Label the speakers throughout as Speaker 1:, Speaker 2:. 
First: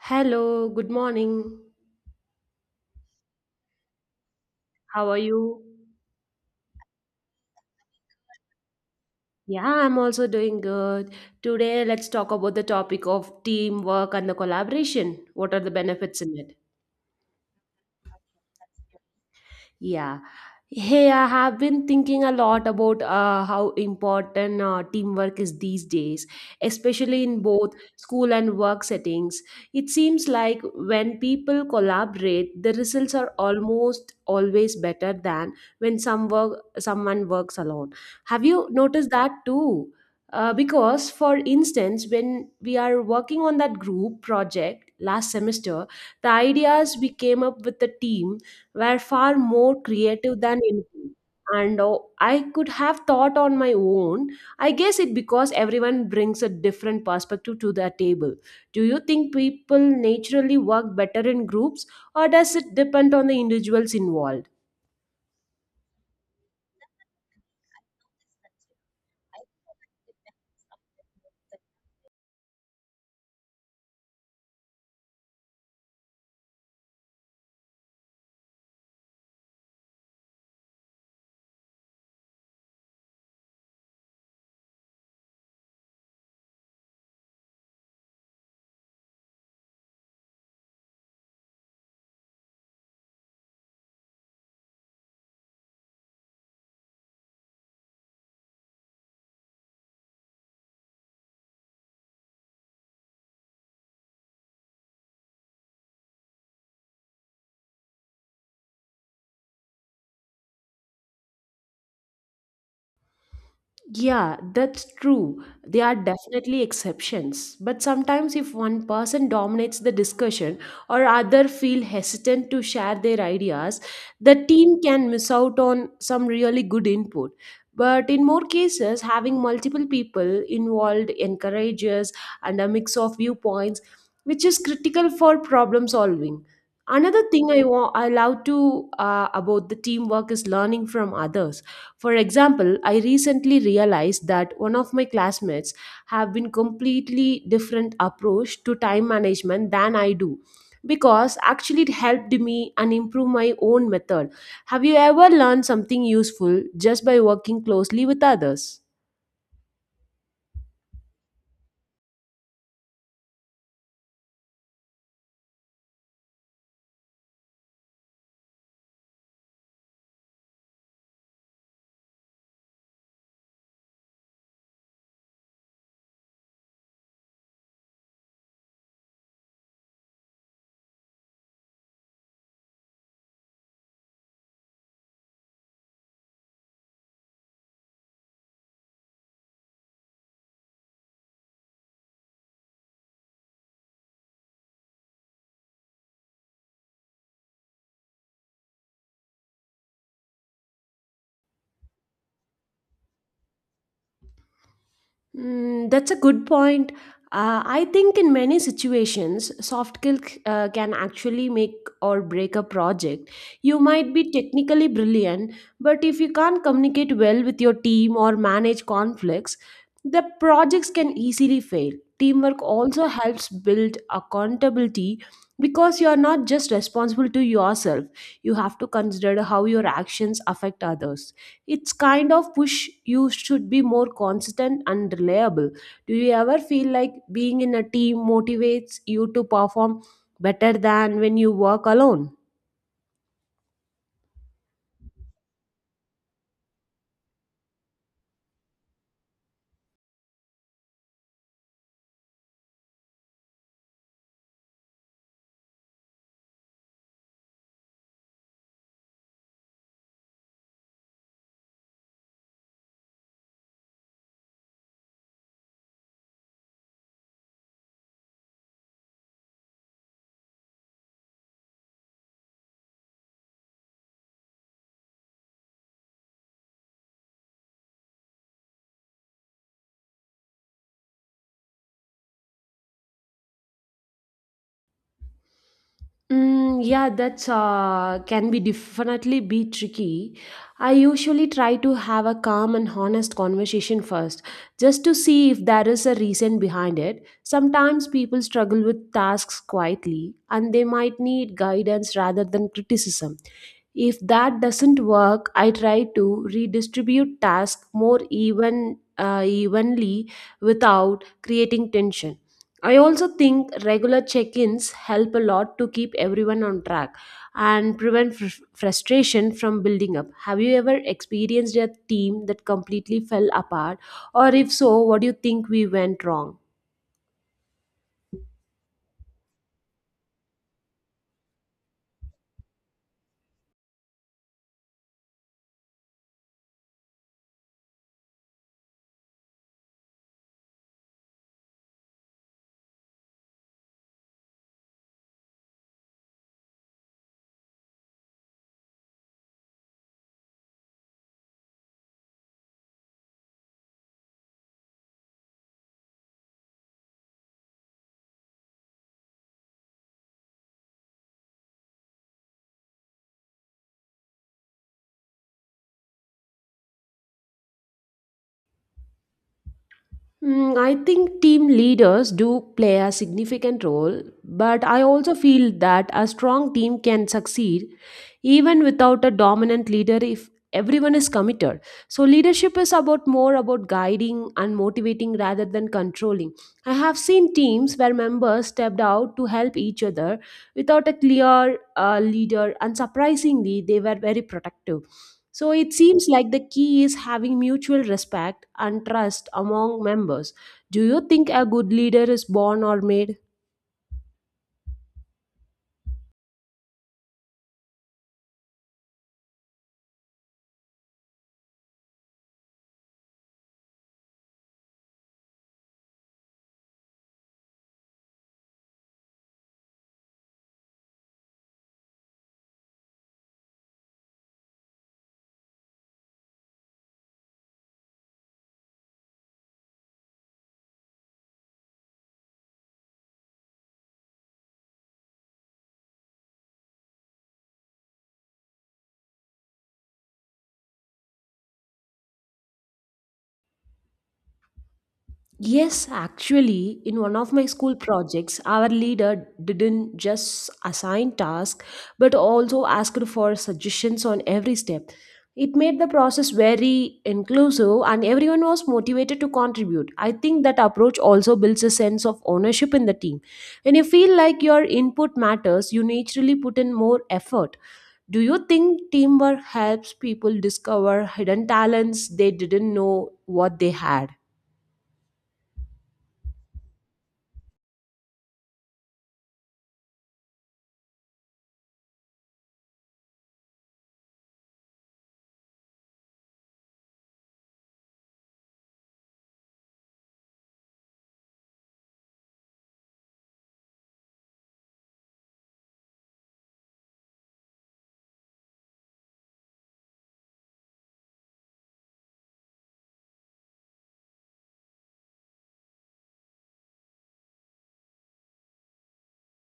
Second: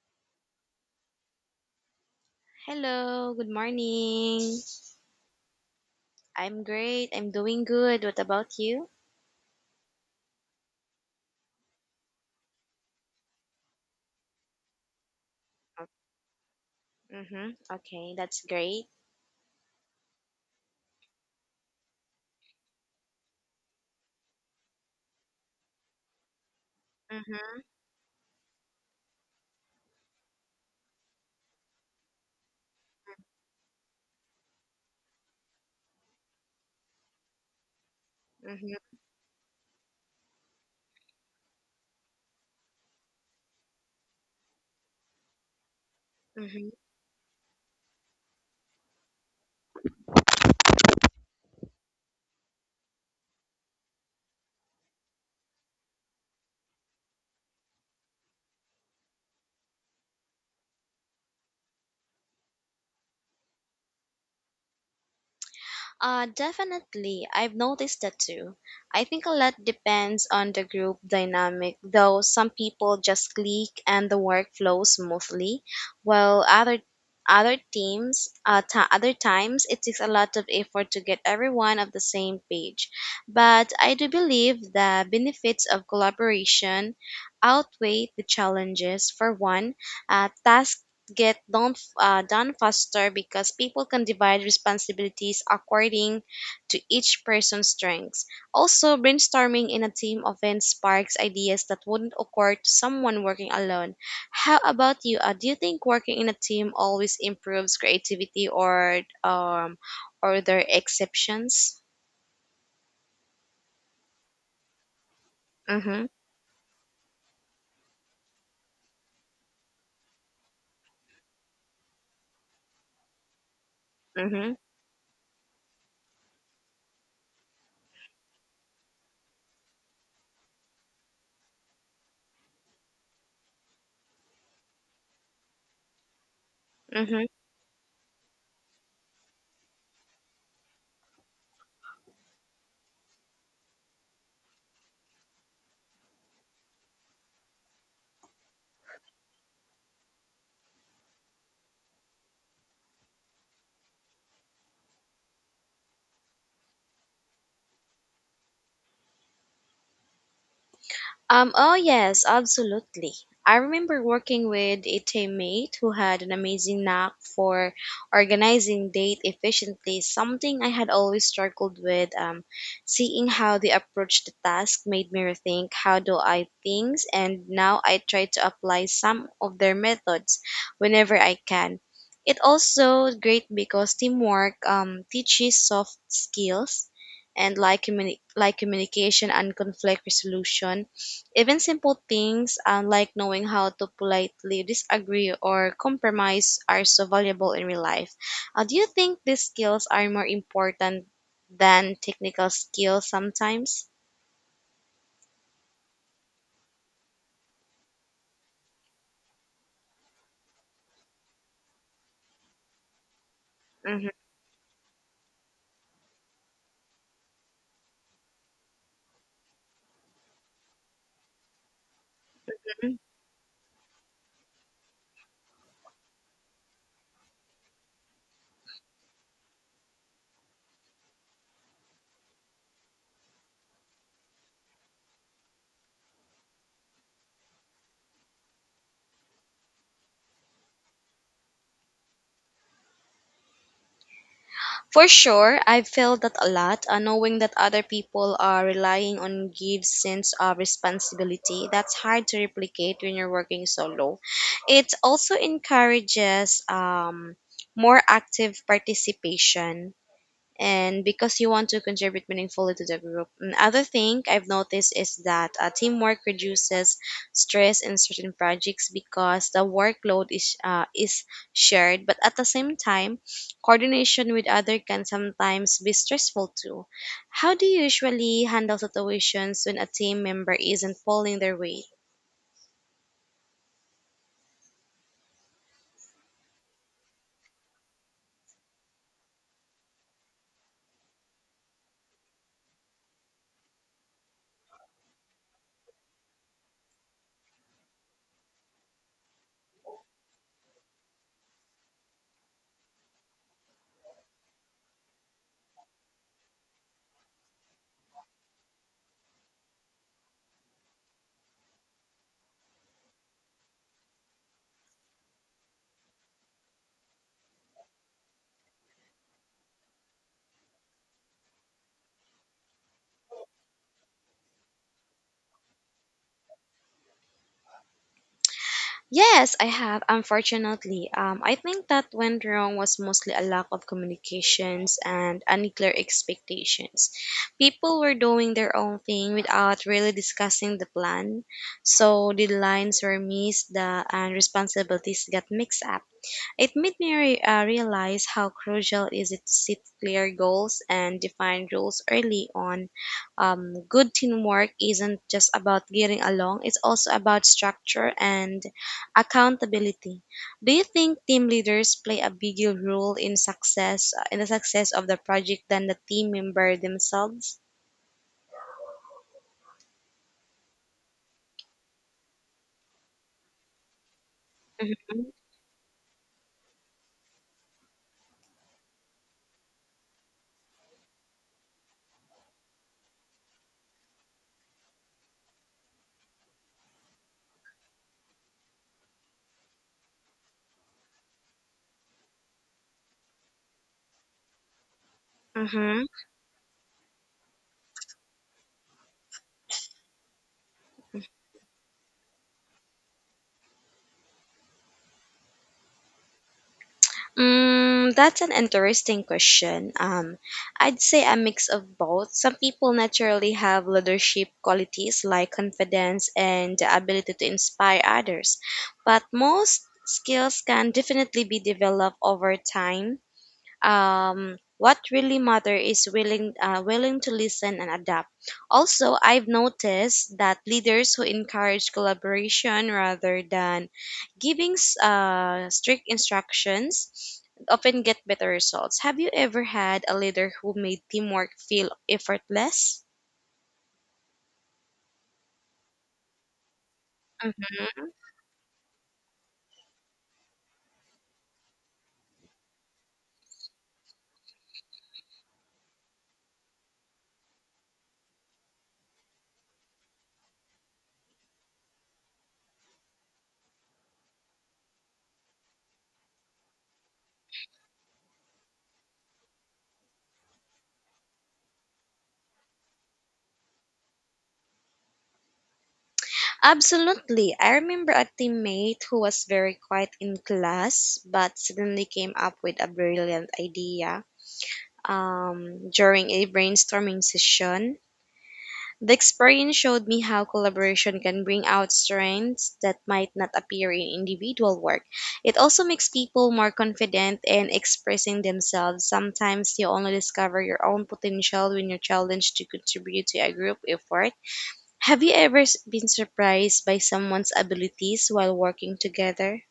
Speaker 1: Hello, good morning.
Speaker 2: Hello, good morning.
Speaker 1: How are you?
Speaker 2: I'm great. I'm doing good. What about you?
Speaker 1: Yeah, I'm also doing good. Today, let's talk about the topic of teamwork and the collaboration. What are the benefits in it?
Speaker 2: Mm-hmm. Okay, that's great.
Speaker 1: Yeah. Hey, I have been thinking a lot about how important teamwork is these days, especially in
Speaker 2: Mm-hmm.
Speaker 1: both school and work settings. It seems like when people collaborate, the results are almost always better than when someone works alone. Have you noticed that too? Because, for instance, when we are working on that group project last semester, the
Speaker 2: Mm-hmm.
Speaker 1: ideas we came up with the team were far more creative than anything, and oh, I could have thought on my own. I guess it because everyone brings a different perspective to the table. Do you think people naturally work better in groups, or does it depend on the individuals involved?
Speaker 2: Definitely. I've noticed that too. I think a lot depends on the group dynamic, though some people just click and the work flows smoothly, while other teams, other times, it takes a lot of effort to get everyone on the same page. But I do believe the benefits of collaboration outweigh the challenges. For one, task get done, done faster because people can divide responsibilities according to each person's strengths. Also, brainstorming in a team often sparks ideas that wouldn't occur to someone working alone. How about you? Do you think working in a team always improves creativity, or are there exceptions?
Speaker 1: Yeah, that's true. There are
Speaker 2: Mm-hmm,
Speaker 1: definitely exceptions. But sometimes, if one person dominates the discussion or other feel hesitant to share their ideas, the
Speaker 2: mm-hmm,
Speaker 1: team can miss out on some really good input. But in more cases, having multiple people involved encourages and a mix of viewpoints, which is critical for problem solving. Another
Speaker 2: mm-hmm.
Speaker 1: thing I love to about the teamwork is learning from others. For example, I recently realized that one of my classmates have been completely different approach to time management than I do, because actually it helped me and improve my own method. Have you ever learned something useful just by working closely with others?
Speaker 2: Oh yes, absolutely. I remember working with a teammate who had an amazing knack for organizing date efficiently, something I had always struggled with. Seeing how they approached the task made me rethink how do I things, and now I try to apply some of their methods whenever I can. It also great because teamwork teaches soft skills and like communication and conflict resolution even simple things like knowing how to politely disagree or compromise are so valuable in real life. Do you think these skills are more important than technical skills sometimes?
Speaker 1: Mm, that's a good point. I think in many situations, soft skill can actually make or break a project. You
Speaker 2: Hmm.
Speaker 1: might be technically brilliant, but if you can't communicate well with your team or manage conflicts, the projects can easily fail. Teamwork also helps build accountability because you are not just responsible to yourself, you have to consider how your actions affect others. It's kind of push you should be more consistent and reliable. Do you ever feel like being in a team motivates you to perform better than when you work alone?
Speaker 2: For sure, I've felt that a lot. Knowing that other people are relying on gives sense of responsibility that's hard to replicate when you're working solo. It also encourages more active participation and because you want to contribute meaningfully to the group. Another thing I've noticed is that teamwork reduces stress in certain projects because the workload is shared, but at the same time, coordination with others can sometimes be stressful too. How do you usually handle situations when a team member isn't pulling their weight?
Speaker 1: Mm, yeah, that's can be definitely be tricky. I usually try to have a calm and honest conversation first, just to see if there is a reason behind it. Sometimes people struggle with tasks quietly, and they might need guidance rather than criticism. If that doesn't work, I try to redistribute tasks more even evenly without creating tension. I also think regular check ins help a lot to keep everyone on track and prevent frustration from building up. Have you ever experienced a team that completely fell apart? Or if so, what do you think we went wrong?
Speaker 2: Yes, I have. Unfortunately, I think that went wrong was mostly a lack of communications and unclear expectations. People were doing their own thing without really discussing the plan, so the lines were missed, the and responsibilities got mixed up. It made me realize how crucial is it to set clear goals and define rules early on. Good teamwork isn't just about getting along; it's also about structure and accountability. Do you think team leaders play a bigger role in success in the success of the project than the team member themselves?
Speaker 1: Mm, I think team leaders do play a significant role, but I
Speaker 2: Mm-hmm.
Speaker 1: also feel that a strong team can succeed even without a dominant leader if everyone is committed. So leadership is about more about guiding and motivating rather than controlling. I have seen teams where members stepped out to help each other without a clear leader, and surprisingly they were very protective. So it seems like the key is having mutual respect and trust among members. Do you think a good leader is born or made?
Speaker 2: Mm, that's an interesting question. I'd say a mix of both. Some people naturally have leadership qualities like confidence and the ability to inspire others, but most skills can definitely be developed over time. What really matter is willing to listen and adapt. Also, I've noticed that leaders who encourage collaboration rather than giving strict instructions often get better results. Have you ever had a leader who made teamwork feel effortless?
Speaker 1: Yes, actually, in one of my
Speaker 2: Mhm.
Speaker 1: school projects, our leader didn't just assign tasks but also asked for suggestions on every step. It made the process very inclusive and everyone was motivated to contribute. I think that approach also builds a sense of ownership in the team. When you feel like your input matters, you naturally put in more effort. Do you think teamwork helps people discover hidden talents they didn't know what they had?
Speaker 2: Absolutely. I remember a teammate who was very quiet in class but suddenly came up with a brilliant idea during a brainstorming session. The experience showed me how collaboration can bring out strengths that might not appear in individual work. It also makes people more confident in expressing themselves. Sometimes you only discover your own potential when you're challenged to contribute to a group effort. Have you ever been surprised by someone's abilities while working together?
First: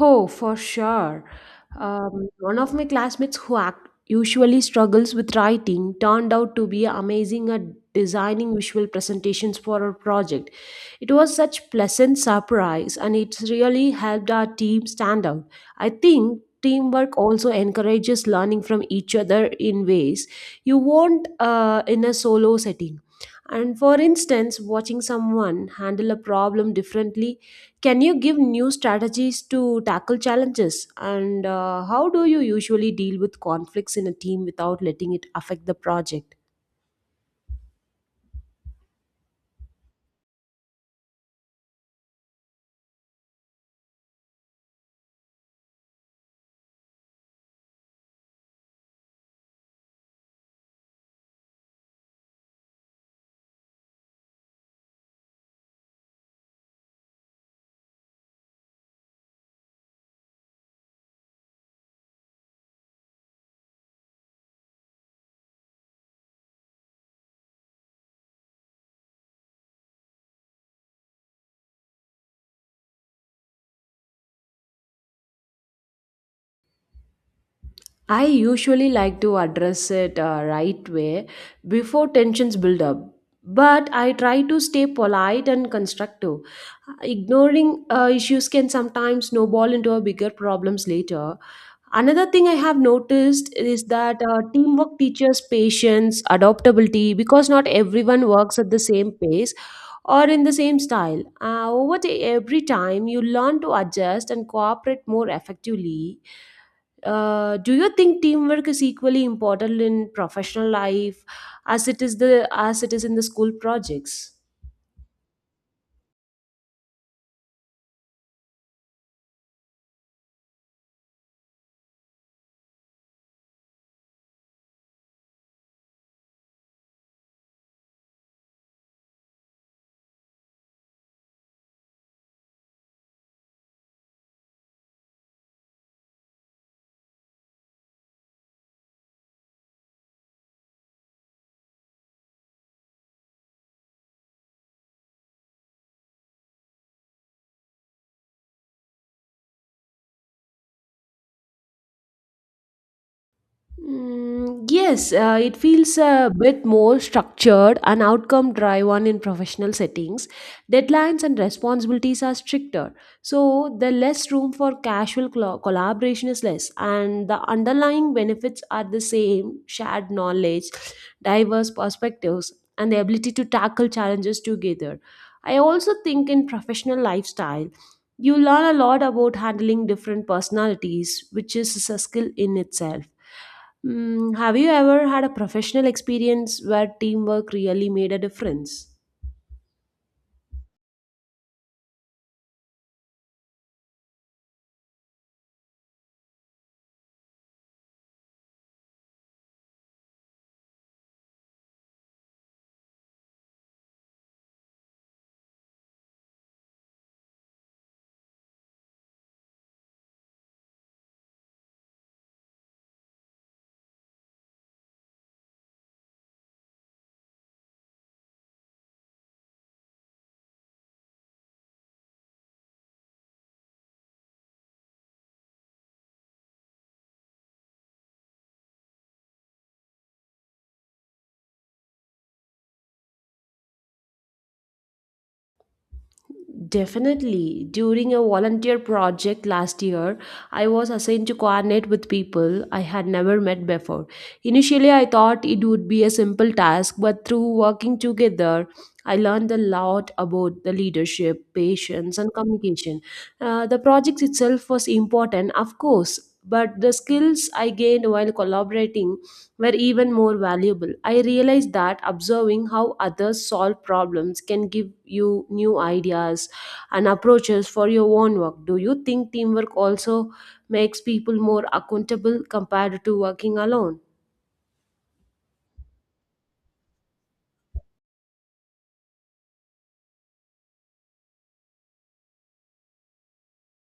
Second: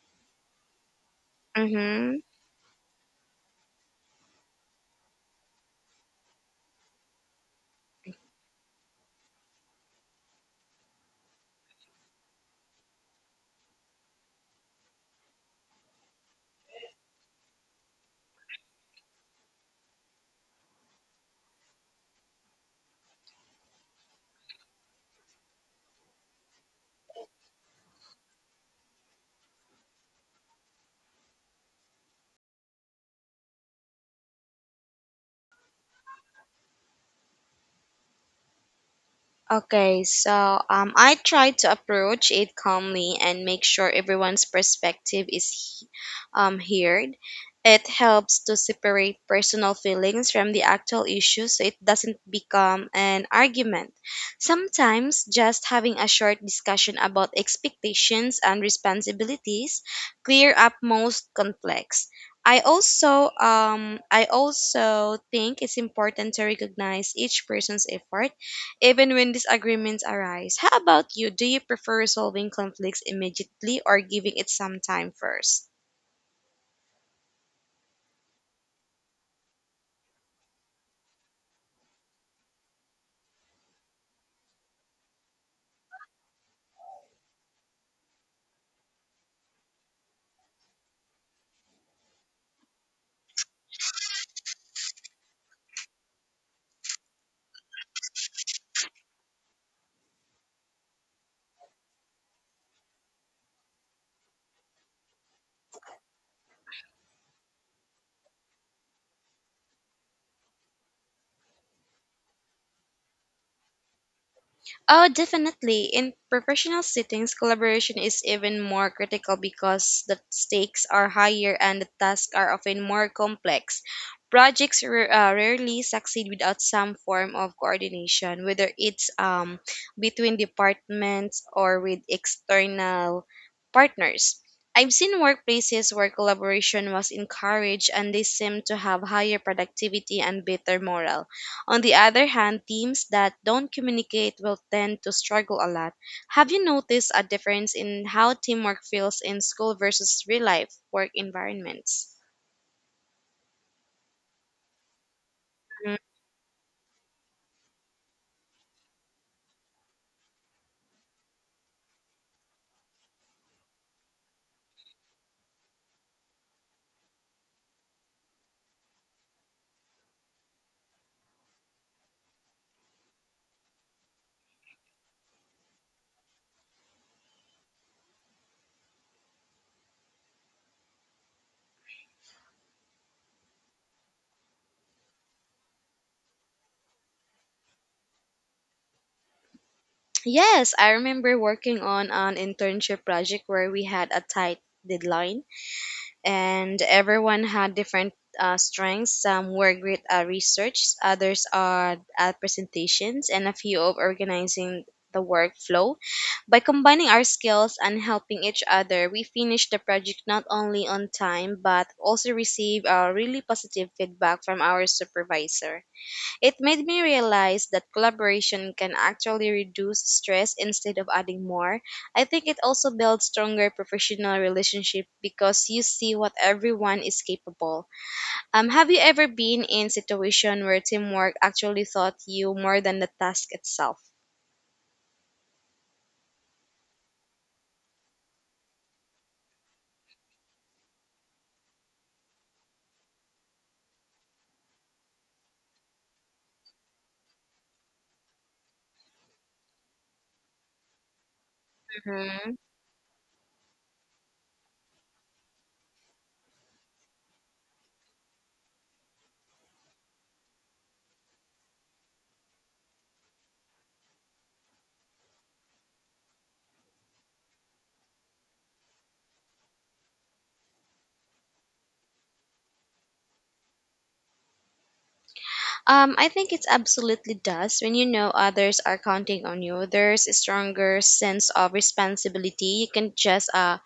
Speaker 1: Oh, for sure.
Speaker 2: Mm-hmm.
Speaker 1: One of my classmates who usually struggles with writing turned out to be amazing at designing visual presentations for our project. It was such pleasant surprise and it really helped our team stand out. I think teamwork also encourages learning from each other in ways you won't in a solo setting. And for instance, watching someone handle a problem differently can you give new strategies to tackle challenges? And how do you usually deal with conflicts in a team without letting it affect the project?
Speaker 2: Okay, so I try to approach it calmly and make sure everyone's perspective is heard. It helps to separate personal feelings from the actual issue so it doesn't become an argument. Sometimes, just having a short discussion about expectations and responsibilities clear up most conflicts. I also think it's important to recognize each person's effort even when disagreements arise. How about you? Do you prefer resolving conflicts immediately or giving it some time first?
Speaker 1: I usually like to address it right way before tensions build up. But I try to stay polite and constructive. Ignoring issues can sometimes snowball into a bigger problems later. Another thing I have noticed is that teamwork teaches patience, adaptability, because not everyone works at the same pace or in the same style. Over the, every time, you learn to adjust and cooperate more effectively. Do you think teamwork is equally important in professional life as it is in the school projects?
Speaker 2: Oh, definitely. In professional settings, collaboration is even more critical because the stakes are higher and the tasks are often more complex. Projects rarely succeed without some form of coordination, whether it's between departments or with external partners. I've seen workplaces where collaboration was encouraged and they seem to have higher productivity and better morale. On the other hand, teams that don't communicate will tend to struggle a lot. Have you noticed a difference in how teamwork feels in school versus real life work environments?
Speaker 1: Mm, yes, it
Speaker 2: Mm.
Speaker 1: feels a bit more structured and outcome driven in professional settings. Deadlines and responsibilities are stricter, so the less room for collaboration is less, and the underlying benefits are the same: shared knowledge, diverse perspectives, and the ability to tackle challenges together. I also think in professional lifestyle, you learn a lot about handling different personalities, which is a skill in itself. Mm, have you ever had a professional experience where teamwork really made a difference?
Speaker 2: Yes, I remember working on an internship project where we had a tight deadline and everyone had different strengths. Some were great at research, others are at presentations, and a few of organizing the workflow. By combining our skills and helping each other, we finished the project not only on time but also received a really positive feedback from our supervisor. It made me realize that collaboration can actually reduce stress instead of adding more. I think it also builds stronger professional relationship because you see what everyone is capable. Have you ever been in situation where teamwork actually taught you more than the task itself?
Speaker 1: Definitely. During a volunteer project last year, I was assigned to coordinate with people I had never met before. Initially, I thought it would be a simple task, but through working together, I learned a lot about the leadership, patience, and
Speaker 2: Mhm.
Speaker 1: communication. The project itself was important, of course, but the skills I gained while collaborating were even more valuable. I realized that observing how others solve problems can give you new ideas and approaches for your own work. Do you think teamwork also makes people more accountable compared to working alone?
Speaker 2: I think it absolutely does. When you know others are counting on you, there's a stronger sense of responsibility. You can just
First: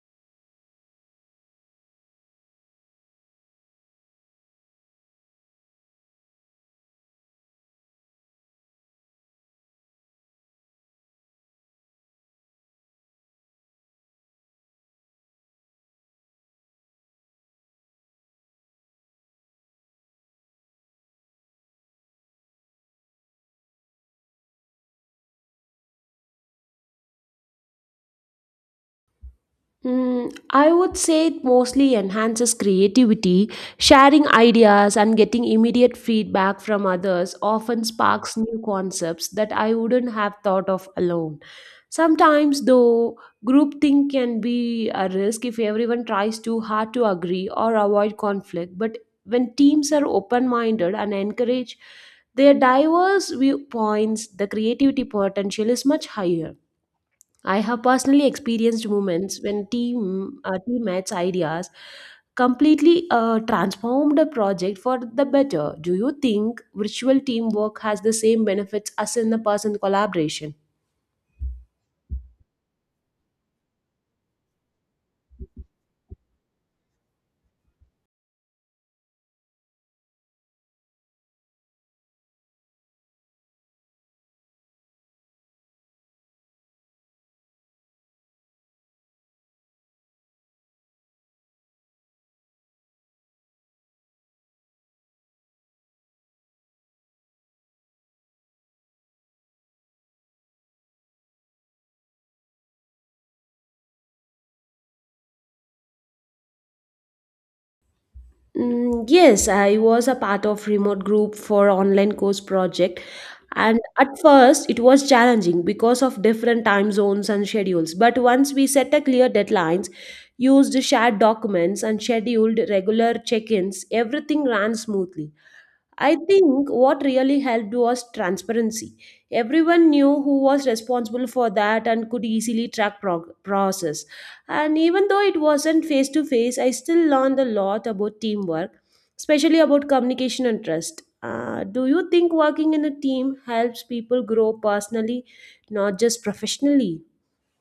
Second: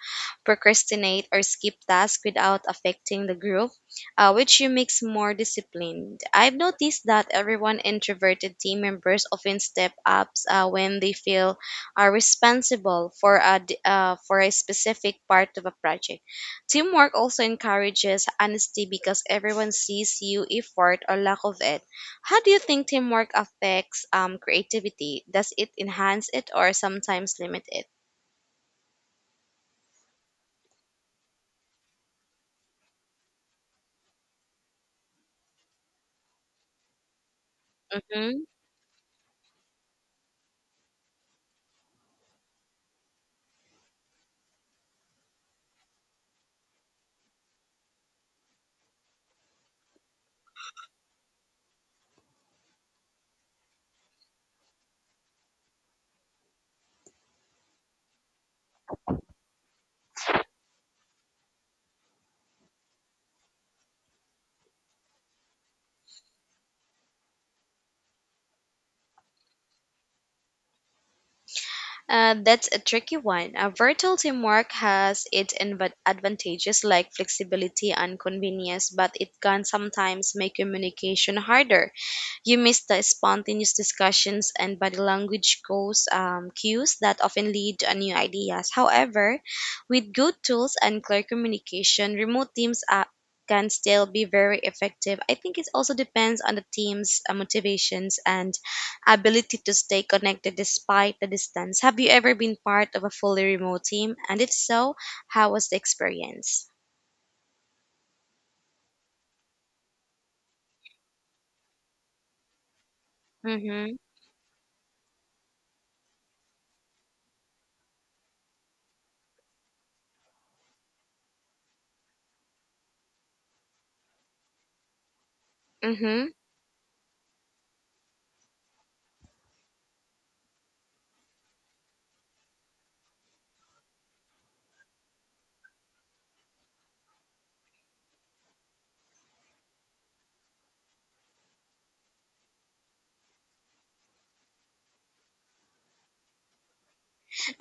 Speaker 2: procrastinate or skip tasks without affecting the group, which you makes more disciplined. I've noticed that everyone introverted team members often step up when they feel are responsible for for a specific part of a project. Teamwork also encourages honesty because everyone sees you effort or lack of it. How do you think teamwork affects creativity? Does it enhance it or sometimes limit it?
Speaker 1: Mm, I would say it mostly enhances creativity. Sharing ideas and getting immediate feedback from others often sparks
Speaker 2: Mhm.
Speaker 1: new concepts that I wouldn't have thought of alone. Sometimes, though, groupthink can be a risk if everyone tries too hard to agree or avoid conflict. But when teams are open minded and encourage their diverse viewpoints, the creativity potential is much higher. I have personally experienced moments when teammates' ideas completely transformed a project for the better. Do you think virtual teamwork has the same benefits as in the person collaboration?
Speaker 2: That's a tricky one. Virtual teamwork has its advantages like flexibility and convenience, but it can sometimes make communication harder. You miss the spontaneous discussions and body language goes cues that often lead to new ideas. However, with good tools and clear communication, remote teams can still be very effective. I think it also depends on the team's motivations and ability to stay connected despite the distance. Have you ever been part of a fully remote team? And if so, how was the experience?
Speaker 1: Mm, yes, I was a part of remote group for online course project, and
Speaker 2: Mm-hmm.
Speaker 1: at first it was challenging because of different time zones and schedules. But once we set a clear deadlines, used shared documents and scheduled regular check-ins, everything ran smoothly. I
Speaker 2: Mm-hmm.
Speaker 1: think what really helped was transparency. Everyone knew who was responsible for that and could easily track process. And even though it wasn't face to face, I still learned a lot about teamwork, especially about communication and trust. Do you think working in a team helps people grow personally, not just professionally?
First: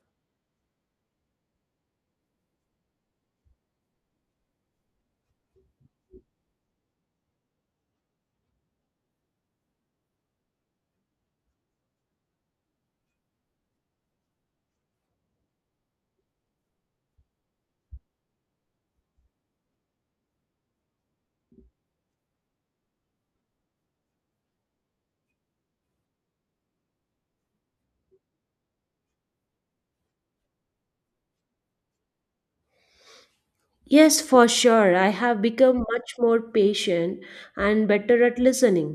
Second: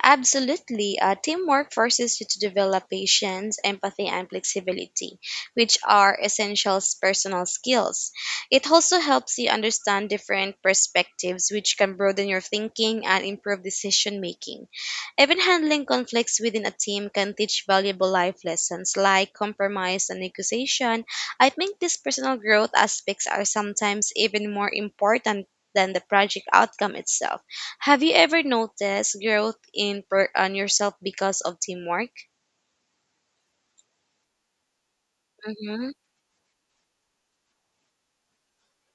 Speaker 2: Absolutely. Teamwork forces you to develop patience, empathy, and flexibility, which are essential personal skills. It also helps you understand different perspectives, which can broaden your thinking and improve decision making. Even handling conflicts within a team can teach valuable life lessons like compromise and negotiation. I think these personal growth aspects are sometimes even more important than the project outcome itself. Have you ever noticed growth in on yourself because of teamwork?
Speaker 1: Yes, for sure. I have become
Speaker 2: Mm-hmm.
Speaker 1: much more patient and better at listening.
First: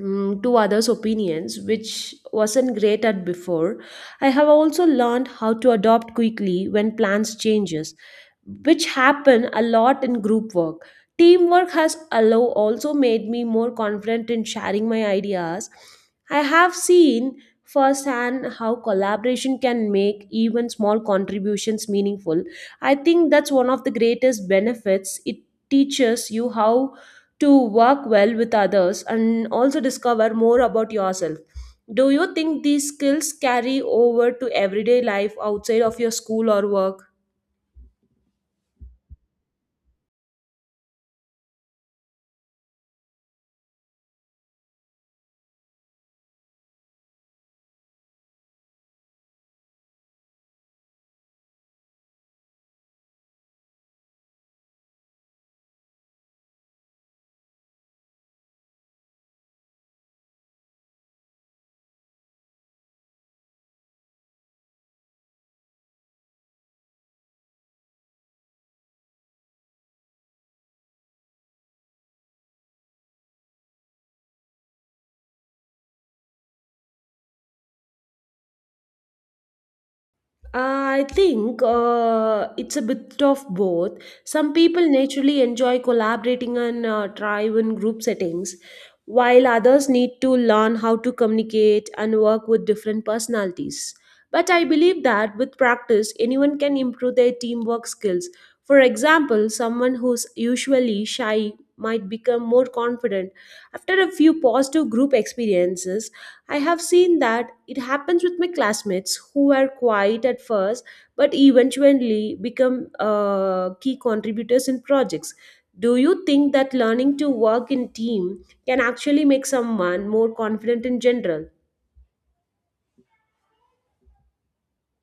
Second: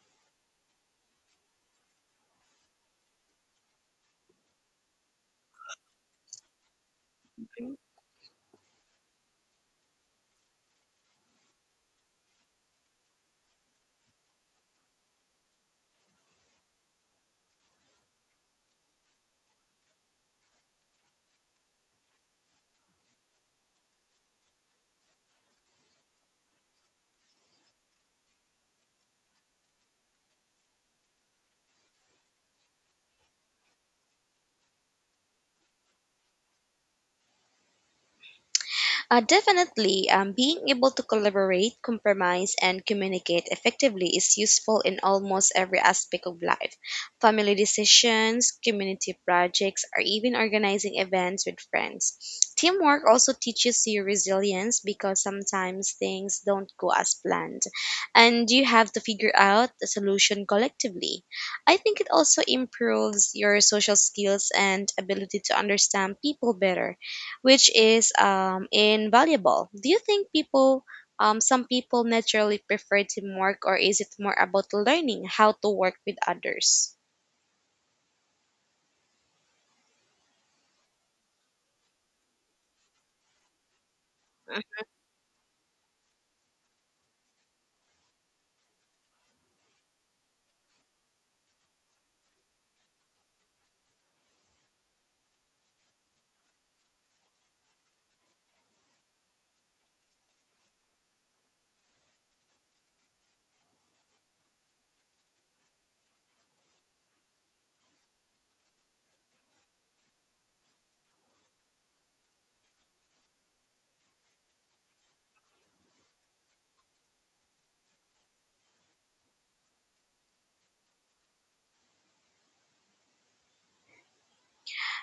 Speaker 1: Mm, to others' opinions, which wasn't great at before. I have also learned how to adopt quickly when plans changes, which happen a lot in group work. Teamwork has allow also made me more confident in sharing my ideas. I have seen firsthand how collaboration can make even small contributions meaningful. I think that's one of the greatest benefits. It teaches you how to work well with others and also discover more about yourself. Do you think these skills carry over to everyday life outside of your school or work?
Speaker 2: Definitely. Being able to collaborate, compromise, and communicate effectively is useful in almost every aspect of life. Family decisions, community projects, or even organizing events with friends. Teamwork also teaches you resilience because sometimes things don't go as planned, and you have to figure out a solution collectively. I think it also improves your social skills and ability to understand people better, which is invaluable. Do you think people, some people naturally prefer teamwork, or is it more about learning how to work with others?
Speaker 1: I think it's a bit of both. Some people naturally enjoy collaborating and thrive in group settings, while others need to learn how to communicate and work with different personalities. But I believe that with practice, anyone can improve their teamwork skills. For example, someone who's usually shy might become more confident after a few positive group experiences. I have seen that it happens with my classmates who were quiet at first but eventually become key contributors in projects. Do you think that learning to work in team can actually make someone more confident in general?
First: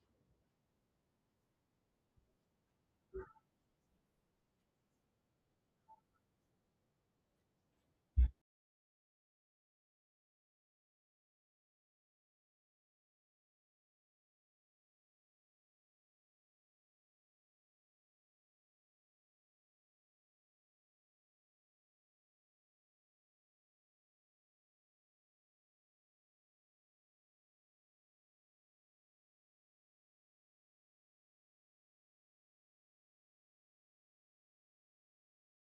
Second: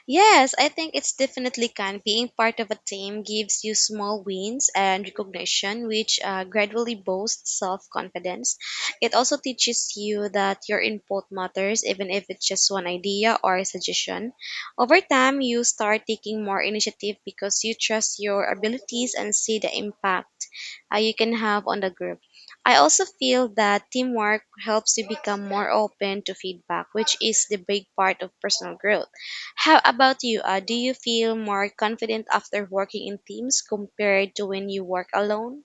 Speaker 2: Yes, I think it's definitely can. Being part of a team gives you small wins and recognition, which gradually boosts self confidence. It also teaches you that your input matters, even if it's just one idea or a suggestion. Over time, you start taking more initiative because you trust your abilities and see the impact you can have on the group. I also feel that teamwork helps you become more open to feedback, which is the big part of personal growth. How about you? Do you feel more confident after working in teams compared to when you work alone?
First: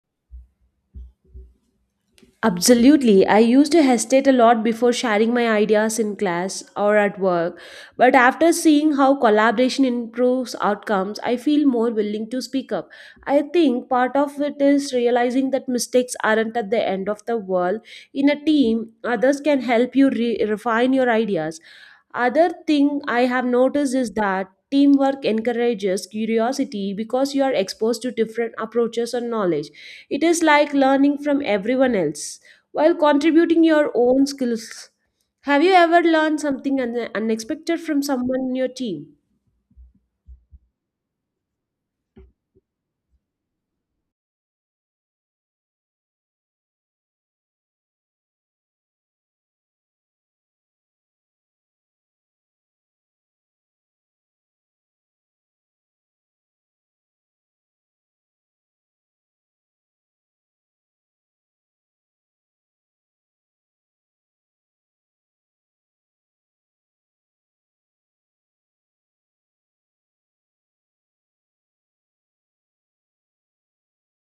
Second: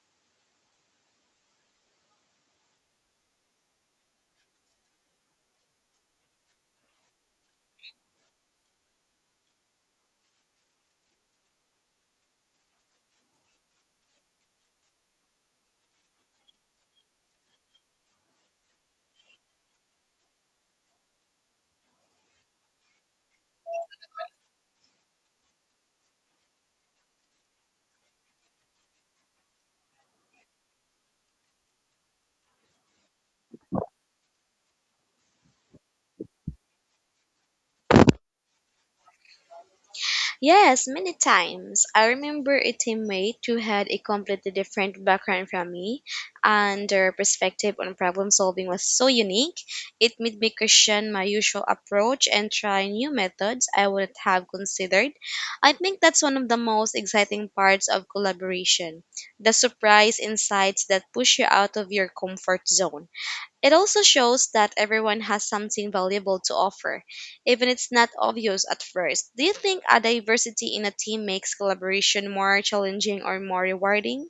Speaker 1: Absolutely. I used to hesitate a lot before sharing my ideas in class or at work, but after seeing how collaboration improves outcomes, I feel more willing to speak up. I think part of it is realizing that mistakes aren't at the end of the world. In a team, others can help you refine your ideas. Other thing I have noticed is that teamwork encourages curiosity because you are exposed to different approaches and knowledge. It is like learning from everyone else while contributing your own skills. Have you ever learned something unexpected from someone in your team?
Speaker 2: Yes, many times. I remember a teammate who had a completely different background from me, and their perspective on problem solving was so unique. It made me question my usual approach and try new methods I wouldn't have considered. I think that's one of the most exciting parts of collaboration, the surprise insights that push you out of your comfort zone. It also shows that everyone has something valuable to offer, even if it's not obvious at first. Do you think a diversity in a team makes collaboration more challenging or more rewarding?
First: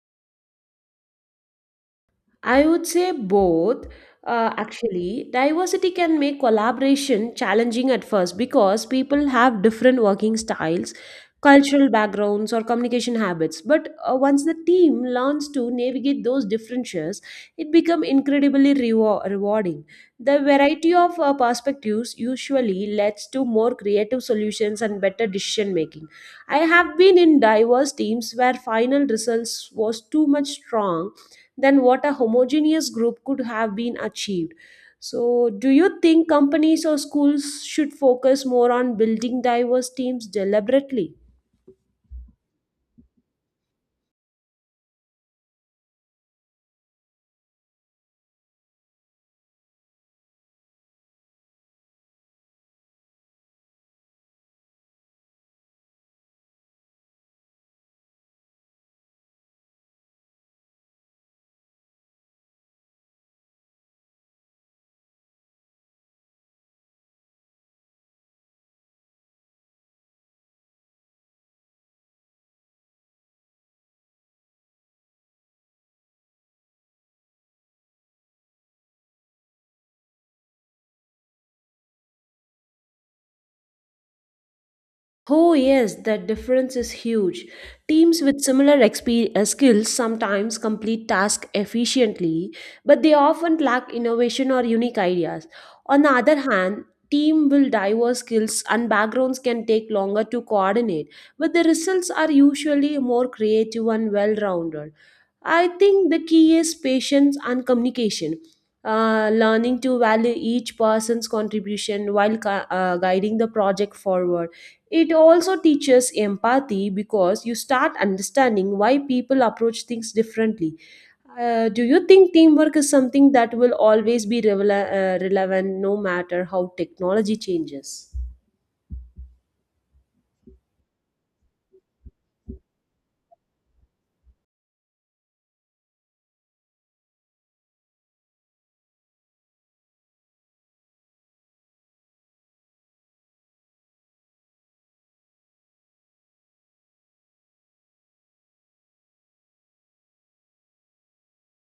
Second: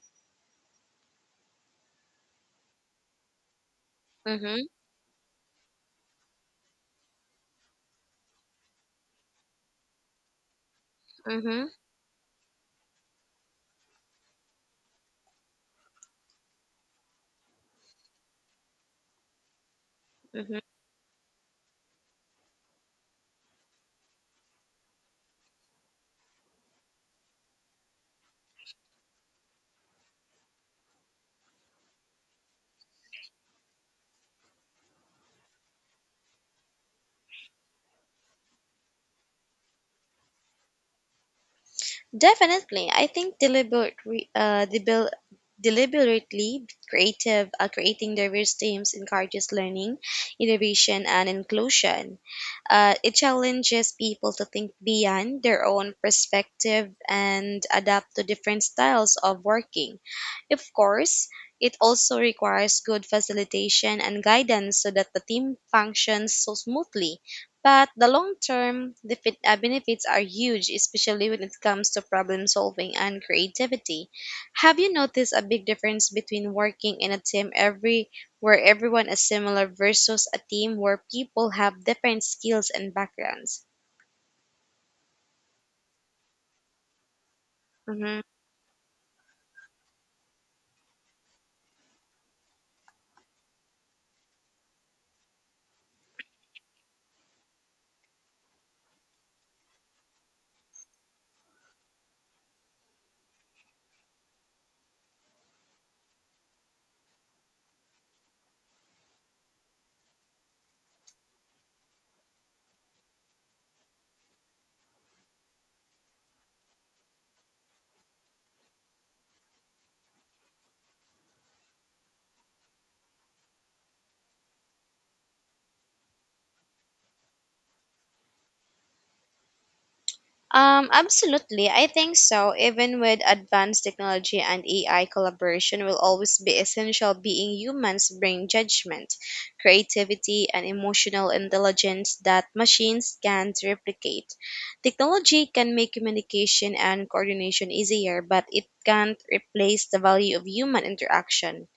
Speaker 1: I would say both.
Speaker 2: Mm-hmm.
Speaker 1: Actually, diversity can make collaboration challenging at first because people have different working styles,
Speaker 2: Mm-hmm.
Speaker 1: cultural backgrounds, or communication habits. But once the team learns to navigate those differences, it becomes incredibly rewarding. The
Speaker 2: Mm-hmm.
Speaker 1: variety of perspectives usually leads to more creative solutions and better decision making. I have been in diverse teams where final results was too much strong than what a homogeneous group could have been achieved. So, do you think companies or schools should focus more on building diverse teams deliberately?
Speaker 2: Definitely. I think deliberate, re- debil deliberately creative, creating diverse teams encourages learning, innovation, and inclusion. It challenges people to think beyond their own perspective and adapt to different styles of working. Of course, it also requires good facilitation and guidance so that the team functions so smoothly. But the long-term benefits are huge, especially when it comes to problem solving and creativity. Have you noticed a big difference between working in a team every where everyone is similar versus a team where people have different skills and backgrounds?
Speaker 1: Oh, yes, that difference is huge. Teams
Speaker 2: Mhm.
Speaker 1: with similar skills sometimes complete tasks efficiently, but they often lack innovation or unique ideas. On the other hand, team with diverse skills and backgrounds can take longer to coordinate, but the results are usually more creative and well-rounded. I think the key is patience and communication. Learning to value each person's contribution while guiding the project forward. It also teaches empathy because you start understanding why people approach things differently. Do you think teamwork is something that will always be relevant no matter how technology changes?
Speaker 2: Absolutely. I think so. Even with advanced technology and AI, collaboration will always be essential, being humans bring judgment, creativity, and emotional intelligence that machines can't replicate. Technology can make communication and coordination easier, but it can't replace the value of human interaction.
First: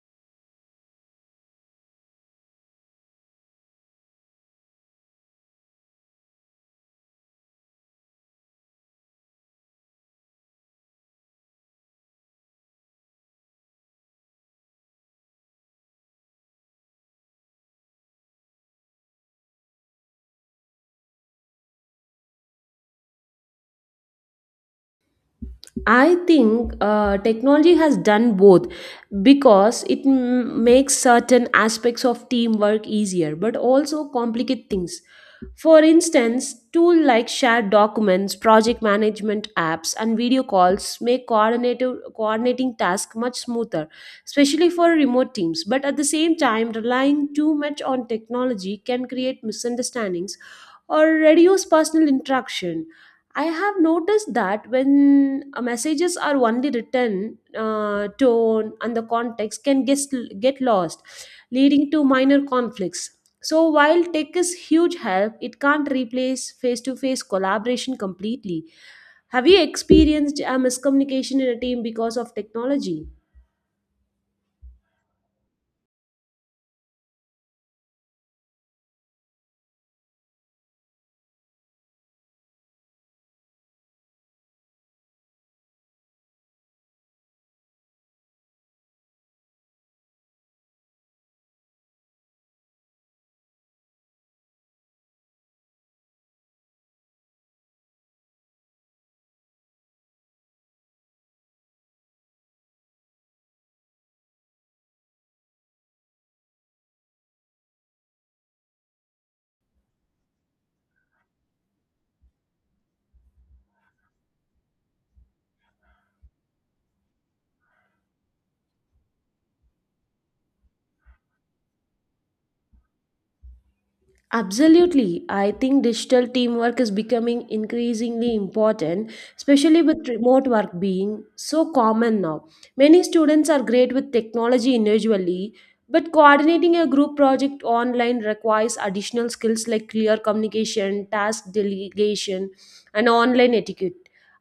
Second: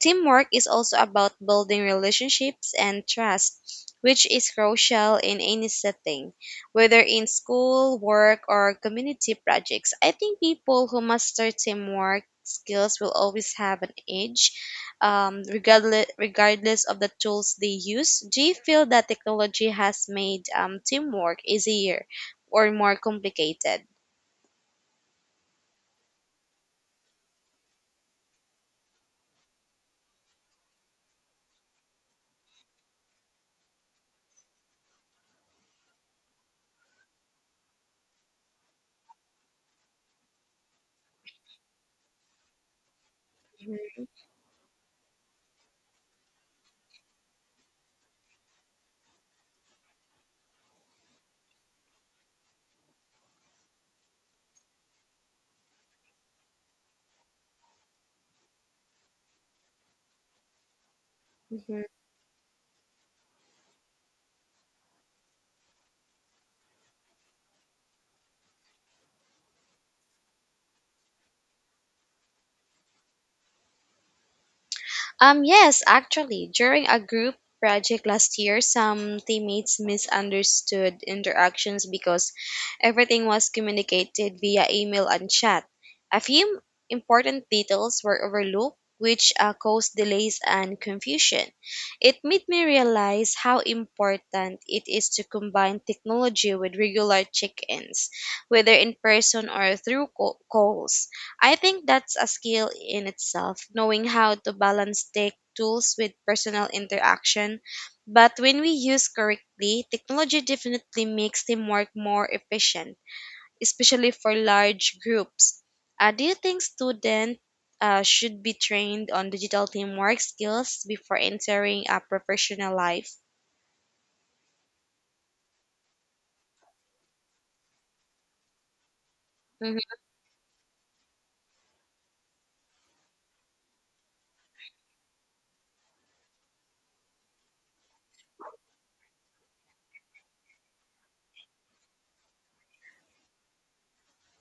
Speaker 2: Teamwork is also about building relationships and trust, which is crucial in any setting, whether in school, work, or community projects. I think people who master teamwork skills will always have an edge, regardless of the tools they use. Do you feel that technology has made teamwork easier or more complicated?
Speaker 1: I think technology has done both because it makes certain aspects of teamwork easier, but also complicate things. For instance, tools like shared documents, project management apps, and video calls make coordinating tasks much smoother, especially for remote teams. But at the same time, relying too much on technology can create misunderstandings or reduce personal interaction. I have noticed that when messages are only written, tone and the context can get lost,
Speaker 2: Mhm.
Speaker 1: leading to minor conflicts. So, while tech is huge help, it can't replace face to face collaboration completely. Have you experienced a miscommunication in a team because of technology?
Speaker 2: Yes, actually, during a group project last year, some teammates misunderstood interactions because everything was communicated via email and chat. A few important details were overlooked, which caused delays and confusion. It made me realize how important it is to combine technology with regular check ins, whether in person or through calls. I think that's a skill in itself, knowing how to balance tech tools with personal interaction. But when we use correctly, technology definitely makes teamwork more efficient, especially for large groups. Do you think students should be trained on digital teamwork skills before entering a professional life?
Speaker 1: Absolutely. I think digital teamwork is becoming increasingly important,
Speaker 2: Mm-hmm.
Speaker 1: especially with remote work being so common now. Many students are great with technology individually, but coordinating a group project online requires additional skills like clear communication, task delegation, and online etiquette.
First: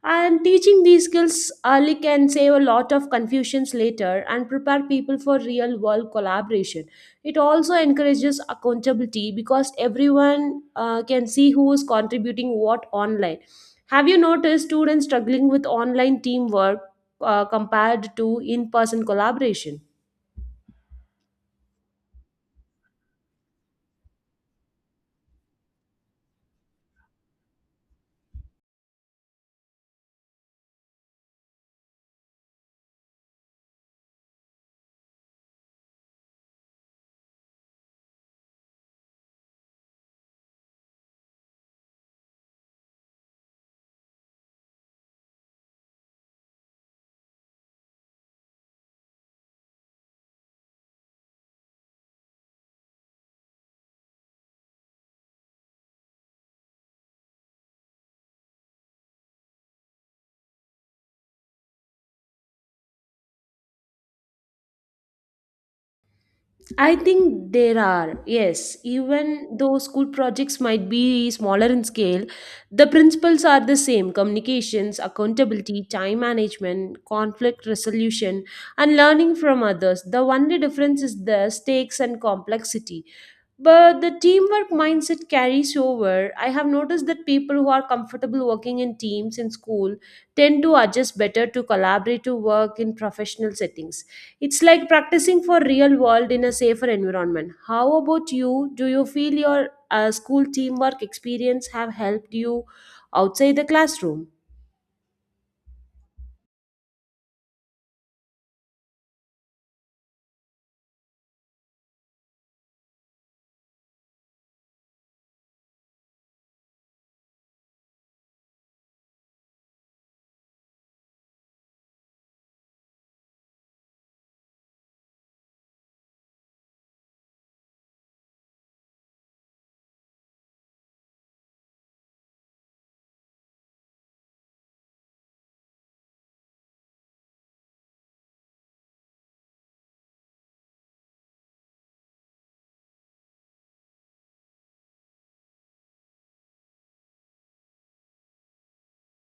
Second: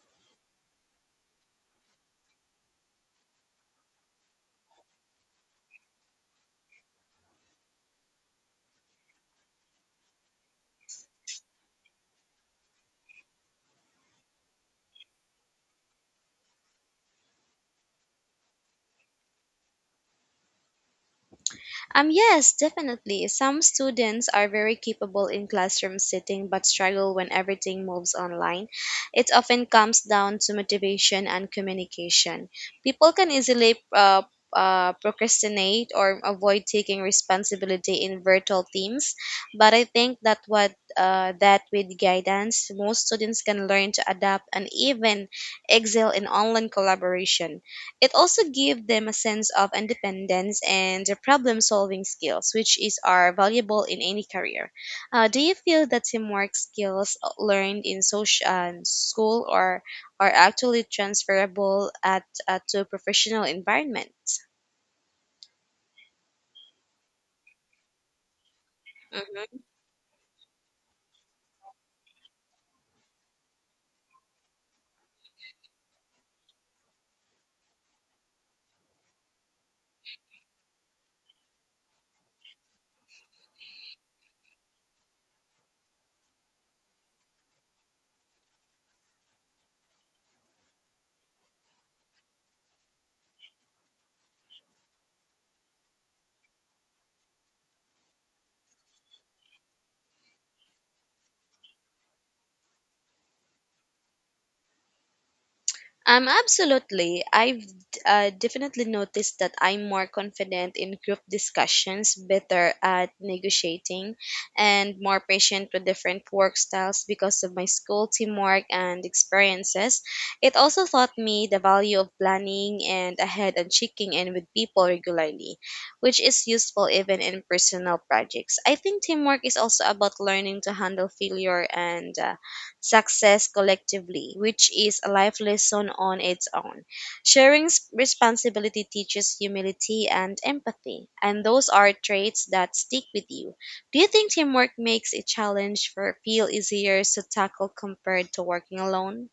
Speaker 1: And teaching these skills early can save a lot of confusions later and prepare people for real world collaboration. It also encourages accountability because everyone can see who is contributing what online. Have you noticed students struggling with online teamwork compared to in person collaboration?
Speaker 2: Yes, definitely. Some students are very capable in classroom sitting but struggle when everything moves online. It often comes down to motivation and communication. People can easily procrastinate or avoid taking responsibility in virtual teams, but I think that what that with guidance, most students can learn to adapt and even excel in online collaboration. It also gives them a sense of independence and the problem solving skills, which is are valuable in any career. Do you feel that teamwork skills learned in social school or are actually transferable at, to professional environments?
Speaker 1: I think there are, yes. Even though school projects might be smaller in scale, the principles are the same communications, accountability, time management, conflict resolution, and learning from others. The only difference is the stakes and complexity. But the teamwork mindset carries over. I have noticed that people who are comfortable working in teams in school tend to adjust better to collaborative work in professional settings. It's like practicing for real world in a safer environment. How about you? Do you feel your school teamwork experience have helped you outside the classroom?
Speaker 2: Absolutely. I've definitely noticed that I'm more confident in group discussions, better at negotiating, and more patient with different work styles because of my school teamwork and experiences. It also taught me the value of planning and ahead and checking in with people regularly, which is useful even in personal projects. I think teamwork is also about learning to handle failure and success collectively, which is a life lesson on its own. Sharing responsibility teaches humility and empathy, and those are traits that stick with you. Do you think teamwork makes a challenge for feel easier to tackle compared to working alone?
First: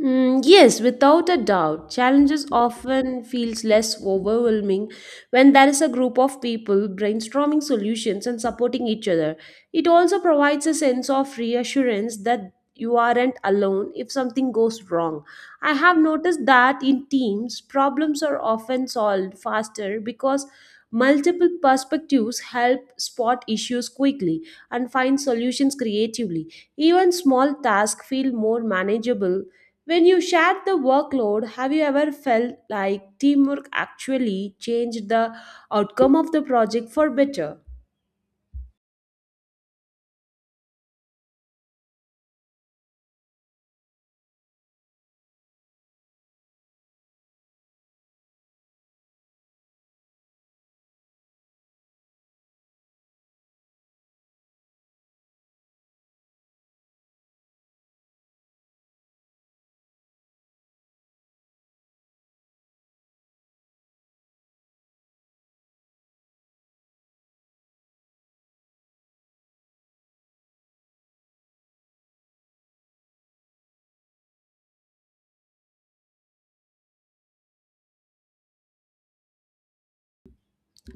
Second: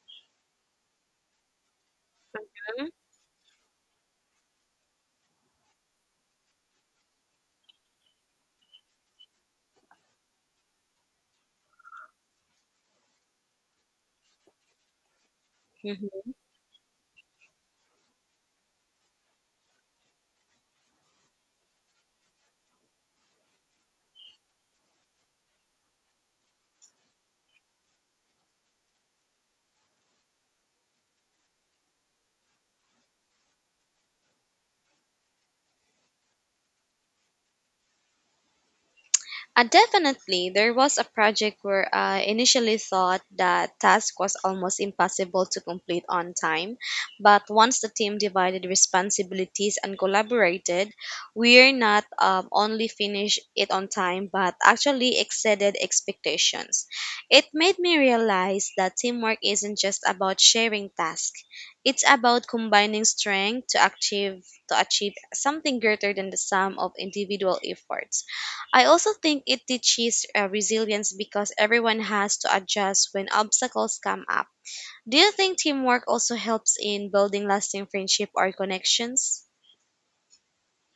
Speaker 1: Mm, yes, without a doubt, challenges often feels less overwhelming when there is a group of people brainstorming solutions and supporting each other. It also provides a sense of reassurance that you aren't alone if something goes wrong. I have
Speaker 2: Mhm.
Speaker 1: noticed that in teams, problems are often solved faster because multiple perspectives help spot issues quickly and find solutions creatively. Even small tasks feel more manageable when you shared the workload, have you ever felt like teamwork actually changed the outcome of the project for better?
Speaker 2: And definitely, there was a project where I initially thought that task was almost impossible to complete on time. But once the team divided responsibilities and collaborated, we're not only finished it on time, but actually exceeded expectations. It made me realize that teamwork isn't just about sharing tasks. It's about combining strength to achieve something greater than the sum of individual efforts. I also think it teaches resilience because everyone has to adjust when obstacles come up. Do you think teamwork also helps in building lasting friendship or connections?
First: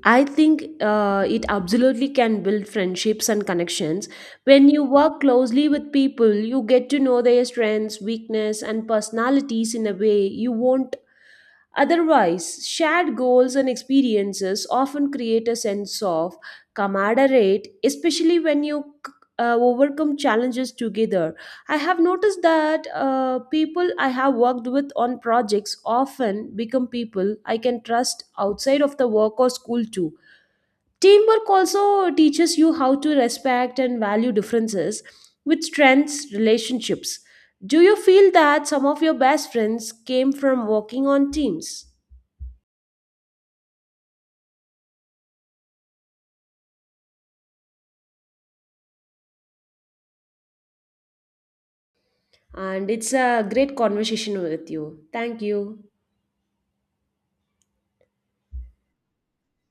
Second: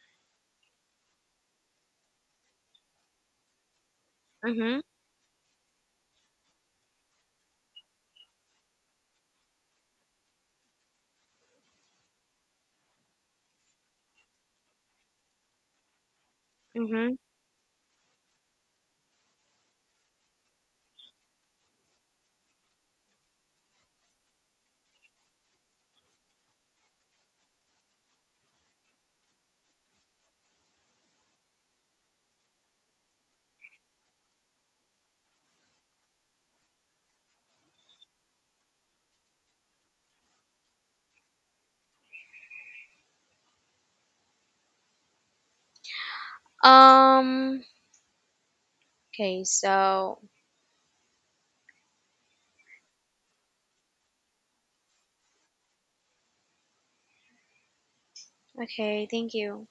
Speaker 1: I think it absolutely can build friendships and connections. When
Speaker 2: Mm-hmm.
Speaker 1: you work closely with people, you get to know their strengths, weakness, and personalities in a way you won't otherwise. Shared goals and experiences often create a sense of
Speaker 2: Mm-hmm.
Speaker 1: camaraderie, especially when you overcome challenges together. I have noticed that people I have worked with on projects often become people I can trust outside of the work or school too. Teamwork also teaches you how to respect and value differences, which strengthens relationships. Do you feel that some of your best friends came from working on teams?
Speaker 2: Um okay, so
Speaker 1: And it's a great conversation with you. Thank you.
Speaker 2: okay, thank you.